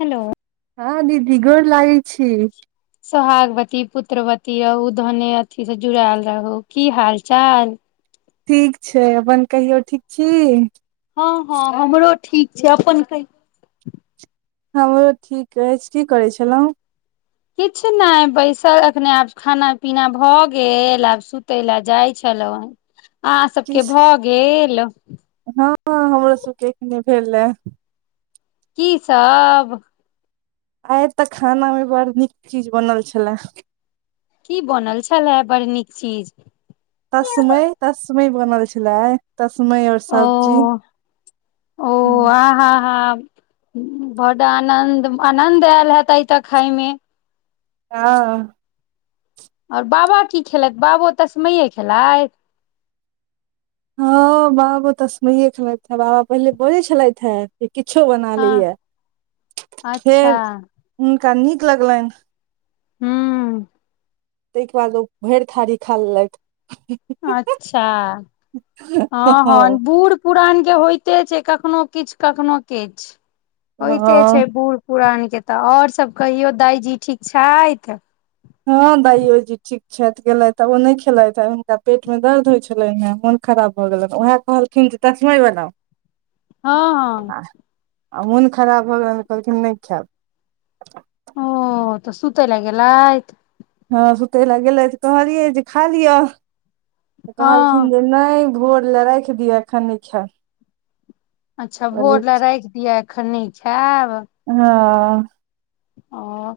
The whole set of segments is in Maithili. हेलो हँ दीदी गोर लागि छी [inaudible] सोहागवती पुत्रवती रहुं धने अथी से जुड़ायल रहु की हाल चाल ठीक छै अपन कहियौ ठीक छी हँ हँ हमरो ठीक छै अपन कहियों हमर ठीक अछि की करै छलहुँ किछु नई बैसल एखने आब खाना पीना भऽ गेल आब सुतय लए जाइ छलहुँ आहा सबके किछ भऽ गेल हँ हमरो सबके एखने भेल की सब आइ तऽ खाना मे बड़ नीक चीज बनल छलए की बनल छलाहे बड़ नीक चीज तस्मै तस्मै बनल छलै आइ तस्मै और ओ सब्जी ओ हँ आ ह ह बड् आनन्द आनन्द आयल हेतै तऽ खायमे हँ ओर बाबा की खेलैत बाबो तस्मैए खेलथि हँ बाबो तस्मैइए खेलैत छलेथि हे बाबा पहिले बाजे छलथि हे किछो बना हँ लेया फेर अच्छा हुनका नीक लगलनि हूं ताहिके बाद ओ भैरि थारी खा लेलक [inaudible] अच्छ हँ हँ बूढ़ पुरान के होइते छै कखनो किछ कखनो किछ होइते हँ छै बूढ़ पुरान के तऽ और सब कहियो दाइजी ठीक छथि हँ दाइयोजी ठीक छथि गेलथिऽ ओ नहि खेलथि ह हुनका पेट मे दर्द होइत छलनि हे मन खराब भऽ गेलनि उएह कहलखिन जे तस्मै बनाउ हँ [inaudible] आ मोन खराब भल गेलनि तऽ कहलखिन नहि खायब ओ तऽ सुतयले गेलयथ हँ सुतेले गेलयथ कहलियै जे खा लिअ तऽ कहलखिन हँ जे नहि भोर ले राखि दिय अखन नहि खेब अच्छ भोर ले राखि दियअ एखन नहि खैब [unintelligible] ह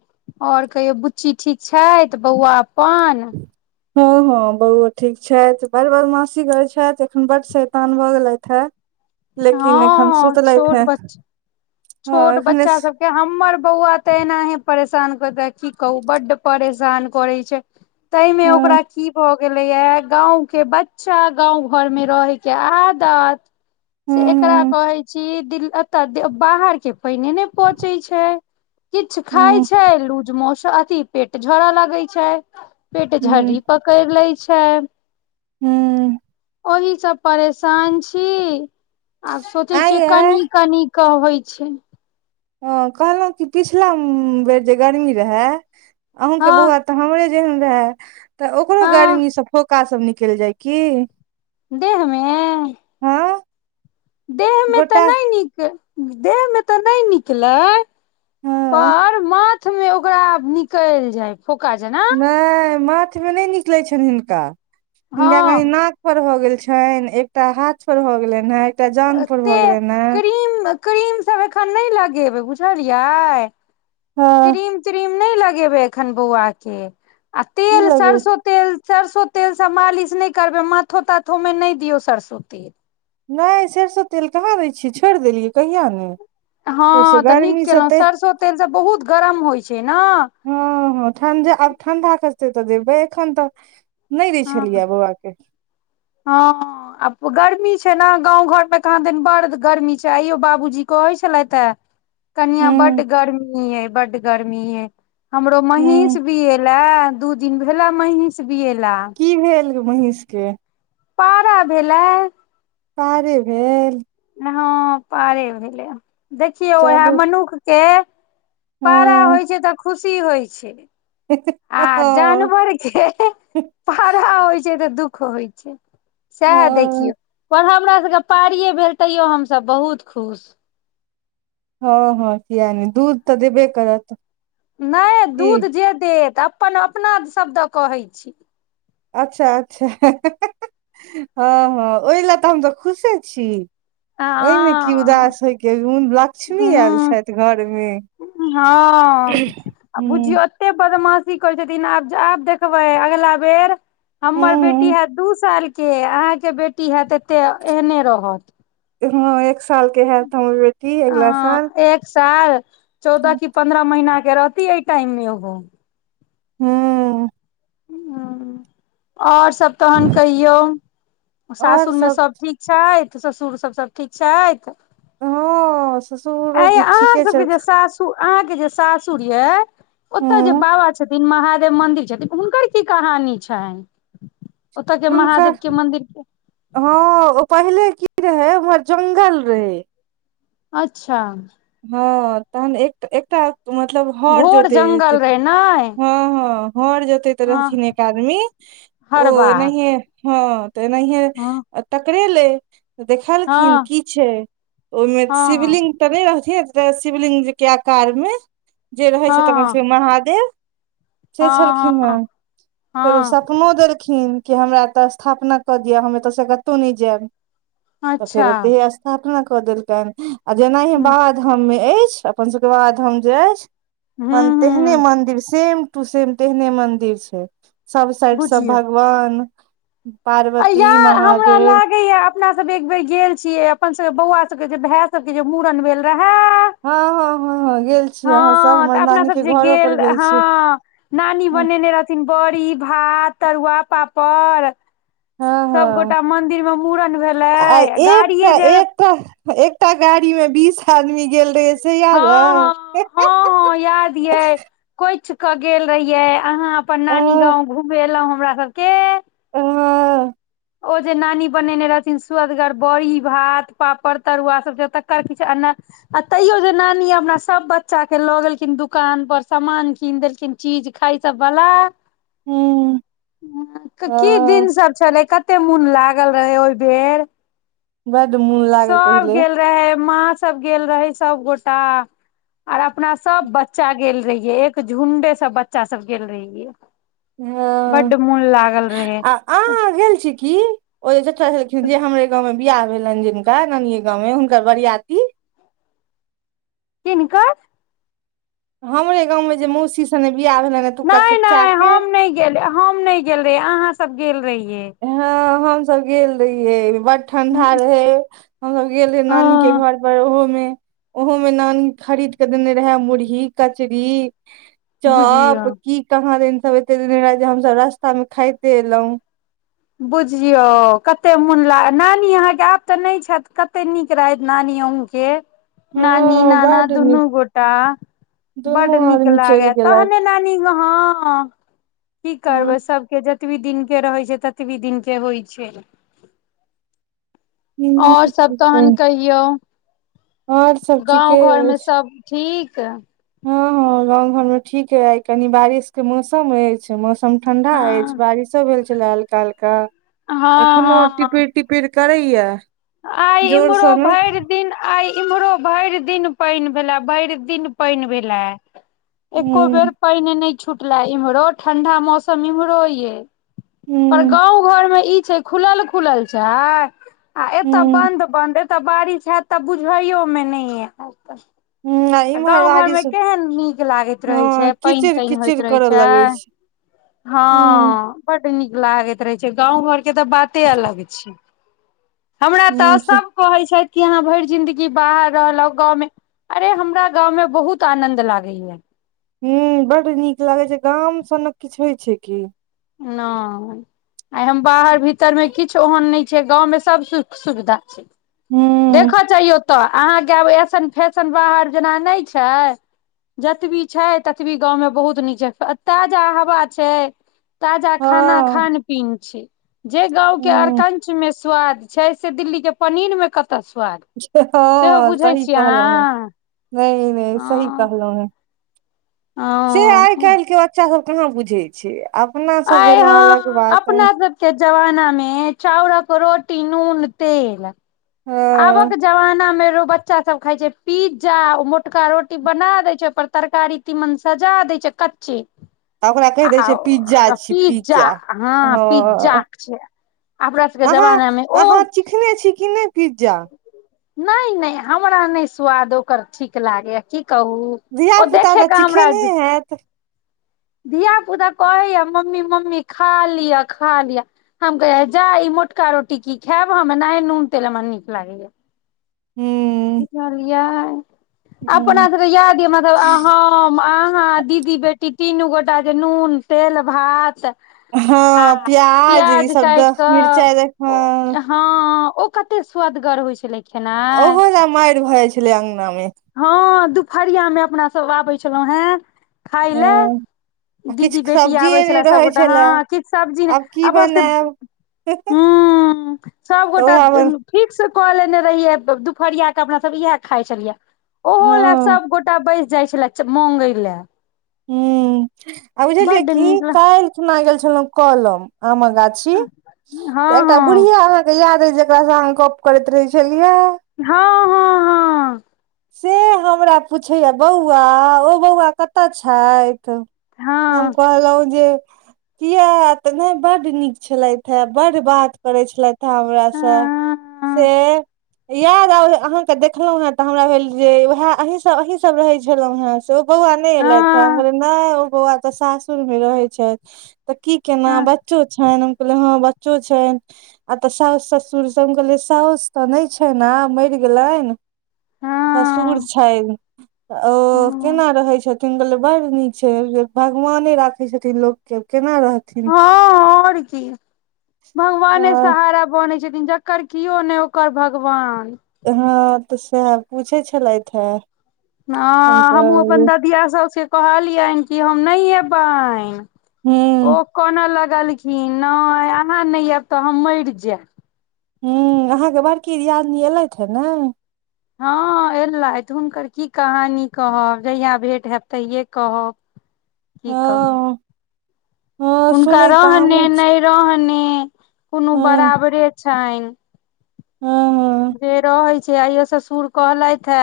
और कहियौ बुच्ची ठीक छथि बौआ अपन हँ हँ बौआ ठीक छथि बड़ बदमासी करय छथि एखन बड शैतान भऽ गेलयथ हे लेकिन एखन हँ हँ सुतलैथा छोट बच्चा है छोट बच्चा सभ हमर बौआ त एनाहि परेशान क दै की कहू बड्ड परेशान करय छै तहिमे हँ ओकरा कि भ गे गेलय या गांव के बच्चा गांव घर मे रहय के आदत से एकरा हूँ कहय छी दिल अतऽ बाहर के पाइने नै पचय छै किछु खाय हूँ हूँ छै लूज मोस अथी पेट झरऽ लगय छै पेट हूँ झड़ी पकैड़ लै छै हूंम्म ओहिसँ परेशान छी आब सोचे आंय छीयै यै कनी कनी कहै छै ह कहलहुं कि पिछला बेर जे गरमी रहय अहूंके हँ बौआ तऽ हमरे जेहन रहै तऽ ओकरो हँ गर्मी से फोका सब निकलि जाय की देह मे हँ देह मे तऽ गोटा नहि निक देह मे तऽ नहि निकलै हँ पर माथ मे ओकरा निकल जाय फोका जेना नहि माथ मे नहि निकलै छनि हिनका हिनका कनी हँ नाक [unintelligible] भ गेल छनि एकटा हाथ पर भ गेलन हे एकटा जांग पर औते भऽ गेलनि हे क्रीम क्रीम सब एखन नहि लगेबय बुझलियै हँ क्रीम त्रीम नहि लगेबय एखन बौआ के आ की तेल लगे सरिसो तेल सरिसो तेल स मालिश नहि करबय माथो ताथो में नहि दियऔ सरिसो तेल नहि सरिसो तेल कहाँ दै छियै छोड़ देलियै कहिया नहि हँ तऽ नीक केलहुँ सरसो तेलसँ बहुत गरम होइ छै न हँ हँ ठण्डे आब ठण्डा खसतै तऽ देबै एखन तऽ नहि दै हँ छलियै बौआ के हँ आ गर्मी छै ने गाँव घर मे कहाँ दैन बड़ गर्मी छै आइयो बाबूजी कहै छलथि हे कनियाँ हूँ बड्ड गर्मी यै बड्ड गर्मी यै हमरो हूँ महीष बिएलै दू दिन भेला महीष बियेला की भेलग [unintelligible] महीषके पारा भेलै कार्य भेल हँ पारे भेलैया देखियौ उएह चलू मनुख केँ पारा हँ होइ छै तऽ खुशी होइ छै आ हँ जानवर के पारा होइ छै तऽ दुःख होइ छै सेहे हँ देखियौ पर हमरा सबके पारिये भेल तैयो हमसभ बहुत खुश हँ हँ किया नै दूध तऽ देबे करत नहि की दूध जे देत अपना अपना सभद कहैत छी अच्छा अच्छा हँ हँ ओहि लऽ तऽ हम तऽ खुशे छी ओहिमे कि हँ उदास होयके लक्ष्मी आयल हूँ छथि घरमे हँ आ हूँ बुझियो एते बदमाशी कहै छथिन आब आब देखबै अगिला बेर हमर बेटी हूँ हैत दू सालके अहाँके बेटी हैत एते एहने रहत एक साल के है तऽ हमर बे आ एक साल चौदह की पन्द्रह महिना के रहती एहि टाइम मे ओहो हूँ हँ और सब तहन कहियौ सासुर मे सब ठीक छैथ ससुर सभ सभ ठीक छैथ हँ ससुरो आइ यै जी अहाँ ठीके सबके जे छथि सासुर अहाँ के जे सासुर ये ओतय जे हूँ बाबा छथि महादेव मन्दिर छथिन हुनकर कि कहानी छनि ओतय के महादेव हुनकर के मंदिर के हँ ओ पहिले की रहै उम्हर जंगल रहै अच्छा हँ तहन एक एकटा मतलब हर घोर जोते जंगल रहे ने हँ हँ हर जोतैत हँ रहथिन्ह एक आदमी तओ हरबा एनाहिए हं त एनाहिए हँ टकरेलै तऽ देखलखिन हँ की छै ओहिमे हँ हँ शिवलिंग तऽ नहि रह शिवलिंग के आकार मे जे रहै छथि अपन हँ सबके महादेव से छलखिन हे हँ फेरो हँ सपनो देलखिन कि हमरा एतऽ स्थापना कऽ दिअ हम एतय से कतहूँ नहि जायब तऽ फेर अच्छा ओत हे सपना कऽ देलकनि आ जेनाहि हूँ बाबाधाम मे अछि अपन सभके बाबाधाम जे अछि हन तेहने हूँ मंदिर सेम टू सेम तेहने मंदिर छै सब साइड सब भग वान। [inaudible] पार इएह हमरा लागैय। अपना सब एक बेेर गेल छीयै अपन सबके बौआ सब के जे भाय सबके जे मुड़न भेल रहै हँ हँ हँ हँ गेल छी अहाँ सब हँ हमर तऽ अपना नानी सब के जे घरो पर गेल हँ छी नानी बनेने रह सिमवरी भात तरुआ पापड़ हँ हँ सभगोटा मंदिर मे मुड़न भेलय गाड़िये जे क तऽ एकटा गाड़ी मे बीस आदमी गेल रहियै हँ हँ हँ हँ याद यै कोइच कऽ गेल रहियै अहाँ अपन अ नानी गाँव घुमेलौं हमरा सब [unintelligible] ओ जे नानी बनेने रहथिन सूदगर बोड़ी भात पापड़ तरुआ सब तकर किछ एना आ तैयो जे नानी हमरा सभ बच्चा के लऽ गेलखिन दुकान पर समान कीन देलखिन चीज खाय सब बला तऽ की दिन ह सब छलै कत एते मोन लागल रहै ओहिबेर बएड मुन लागे पहिले रहै माँ सब गेल रहै सबगोटा आर अपना सब बच्चा गेल रहियै एक झुंडे स बच्चा सब गेल रहियै हँ बड्ड मोन लागल रहे आ आहाँ गेल छी की ओ जे चचा छलखिन जे हमरे गाँवमे बियाह भेलनि जिनका नानिये गाँवमे हुनकर बरियाती किनकर हमरे गाँंवमे जे मौसी सने बियाह भेलनि एतुका नहि चच्चा नहि के हम नहि हम नहि गेल रहि अहाँ सब गेल रहियै हँ हमसब गेल रहियै बड़ ठंडा रहै हमस गेल रहे नानी के हँ घर पर ओहो मे ओहोमे नानी खरीद के देने रहै मुरही कचरी चोप बुझियौ की कहाँ दिन सब एते देने रहै जे हमसब रास्ता मे खाइते एलो बुझियौ कते मोन लाग नानी अहाँके आब तऽ नहि छथि कते नीक रहैत नानी अहुँकेँ नानी हँ नाना बड दूनू नीक गोटा दुनू बड नीक आदमी चलि लागे तहने नानी गाँव हँ की करबै सभके जेतबी दिनके रहै छै तेतबी दिनके होइ छै और सब तहन गेलथि कहियौ और सब ठीके गाँव घर मे अछि सब ठीक हँ हँ गाँव घर मे ठीक अय आय कनी बारिश के मौसम अछि मौस म ठंडा अछि हँ बारिशो भेल छलै हल्का हल्का हँ एखनो हँ टिपिर टिपि पिर करैये आइ इम्हरो भैर दिन आई इम्हरो भरि दिन पानि भेले भरि दिन पानि भेला। एको बेर हूँ पानि नहि छुटले इम्हरो ठंडा मौसम इम्हरो यै पर हूँ गाँव घरमे ई छै खुलल खुलल छै आ एतऽ हूँ बन्द बन्द एतऽ बारिश हैत तऽ बुझैयो मे नै एत हूँ आ इम्हर गाँव घरमे बारिश केहन नीक लागैत रहै छै हँ पाइन कीचिड़ तइन कीचिड़ होइत रहै करऽ छै लगै हूँ हँ बड्ड नीक लागैत रहे छै गाँंव घर के तऽ बाते अलग छै हमरा तऽ हूँ से सभ कहै छथि कि अहाँ भरि जिंन्दगी बाहर रहलौं गाँवमे अरे हम हमरा गाव मे बहुत आनंद लागे या हूंम्म बड्ड नीक लागे छै गाम सम मे किछ होइ छै की नइ आय हम बाहर भीतर मे किछु ओहन नहि छै गाँव मे सब सुख सुविधा छै हूँ देखऽ चायो ओ तऽ अहाँकेँ आब एऐसन फैशन बाहर जेना नहि छै जतबी छै ततबी गाँव मे बहुत नीक छै ताजा हवा छै ताजा खाना हँ खान पीन छी जे गाँंव के हूँ अरकंचमे स्वाद छै से दिल्ली के पनीर मे कतऽ स्वाद सेहो हँ बुझै सही छियै कहलौं हें अहाँ नहि नहि सी कहलो हैं से आइ हँ काल्हि के बच्चा सब कहाँ बुझै छै अपना सब भेलौं अलग बात के जमाना मे चाउरक रोटी नून तेल आबक जमाना मे रो ब बच्चा सब खाइ छै पिज्जा ओ मोटका रोटी बना दै छै ओइपर तरकारी तीमन सजा दै छै कच्चे तऽ ओकरा कहि दै छै पिज्जा आ छी पिज्जा हँ पिज्जा हँ क छै अपना सबके जमानामे ओ खेने छी की नै पिज्जा नै नै हमरा नै स्वाद ओकर ठीक लागैए की कहू ओ धियापुता देखे तऽ के हमरा चिखेनहे हैत धिया पुता कहैये मम्मी मम्मी खा लिअ खा लिअ हम कहियै जा ई मोटका रोटी की खैब हम एनाहि नून तेल हमरा नीक लागैये हूँ बुझलियै अपना हूँ सबके याद यऽ मतलब हम अहाँ दीदी बेटी तीन गोटा जे नून तेल भात। आ हँ प्याज ई काटि शब्दस मिरचाइ रखबें कऽ हँ ओ कते स्वदगर होइ छलै खेनाइ ओहो लऽ मायर भय छलै अगना मे हँ दुपहरियामे अपना सब आबै छलौं हेँ खाय लै हँ आ किछु दीदी बेटी आबै सब्जिए नहि छलए रहै सभगोटाे छलए हँ किछु सब्जी ने आब की अपन सबके बनायब हूंम्म सब तऽ गोटा उएह बन [unintelligible] फीक्स कऽ लेने रहियै दुपहरिया के अपना सब इएह खाय छलियै ओहो लए हँ सभगोटा बैस जाइ छलए मंगै लै हूंम्म आ बुझलियै कि हँ कायल खिना गेल छलौं कलम आमक गाछि की तऽ एकटा हँ बुढ़िया अहाँके याद अइ जेकरा सँ अहाँ गप करैत रहै छेलियै हँ हँ से हमरा पुछैये बौआ ओ बौआ कतऽ छथि तऽ हम हँ कहलौं जे किये तऽ नै बड्ड नीक छलथि हे बड्ड बात करै छलथि हे हमरासँ हँ से याद आवल अहाँके देखलहुँ है तऽ हमरा भेल जे वएह अ सब अहीं सभ रहै छलहुँ हे से ओ बौआ नहि एलथि हे हम हँ कहलै नहि ओ बौआ तऽ सासुर मे रहे छै तऽ की केना हँ बच्चो छैन हम कहलिए हाँ बच्चो चो छै आ तऽ साउस ससुर सब हम कहलियै साउस तऽ नै छैन आब मैर गेलैन हँ ससुर छैन तऽ ओ हँ केना रहै छ बड़ नीक छै भगवाने राखे छथिन लोक के केना रह। हँ और कि भगवाने सहारा बनै छथिन जकर केओ ने ओकर भगवान हँ तऽ सएह पूछै छलथि हे ह हम हमहूँ अपन कहलियै ददिया साउस के कहलियनि कि हम नहि एबनि हूँ ओ कोनऽ लगलखिन नै अहाँ नै आयब तऽ हम मैर जायब हूॅं अहाँके बड़की दियादनी एलथि हे ने हँ एलथि हुनकर की कहानी कहब जहिया भेंट हायत तहिये कहब कि कहू हँ हँ हुनका सुनै तऽ रहने हमहुँ छी नै रहने कोनो हँ बराबरे छनि ह, ह जे रहै छै आइयो ससुर कहलथि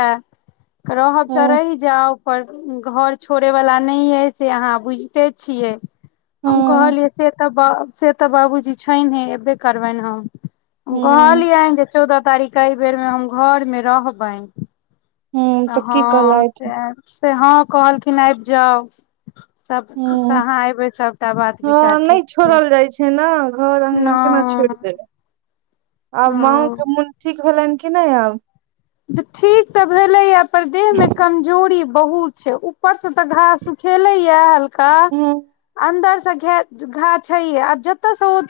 हे रहब तऽ हँ रहि जाउ पर घर छोड़े वाला नै ये से अहाँ बुझिते छियै हम हँ कहलियै से तऽ बा से त बाबु जी छैने एबे करबनि हम हम हँ कहलियनि जे चौदह तारीख क ई बेर मे हम घर में रहबैन त तऽ हँ की कहलथि से से हॅं कहलखिन आइब जाउ सभसँ हँ अहाँ अयबै सभटा बात विचार हँ नहि ठीक छै छोड़ल जाइ छै ने घर अंगना केना छोड़ नहि दैब आब माँ ओ के हँ मोन ठीक भैलेन कीऽ नै आब ठीक तऽ भेलैया पर देहमे कमजोरी बहुत छै उ ऊपर से तऽ घाऽ सुखेलै या हल्का हूँ अन्दर सेे घे घा छै यऽ आब जतऽ स उ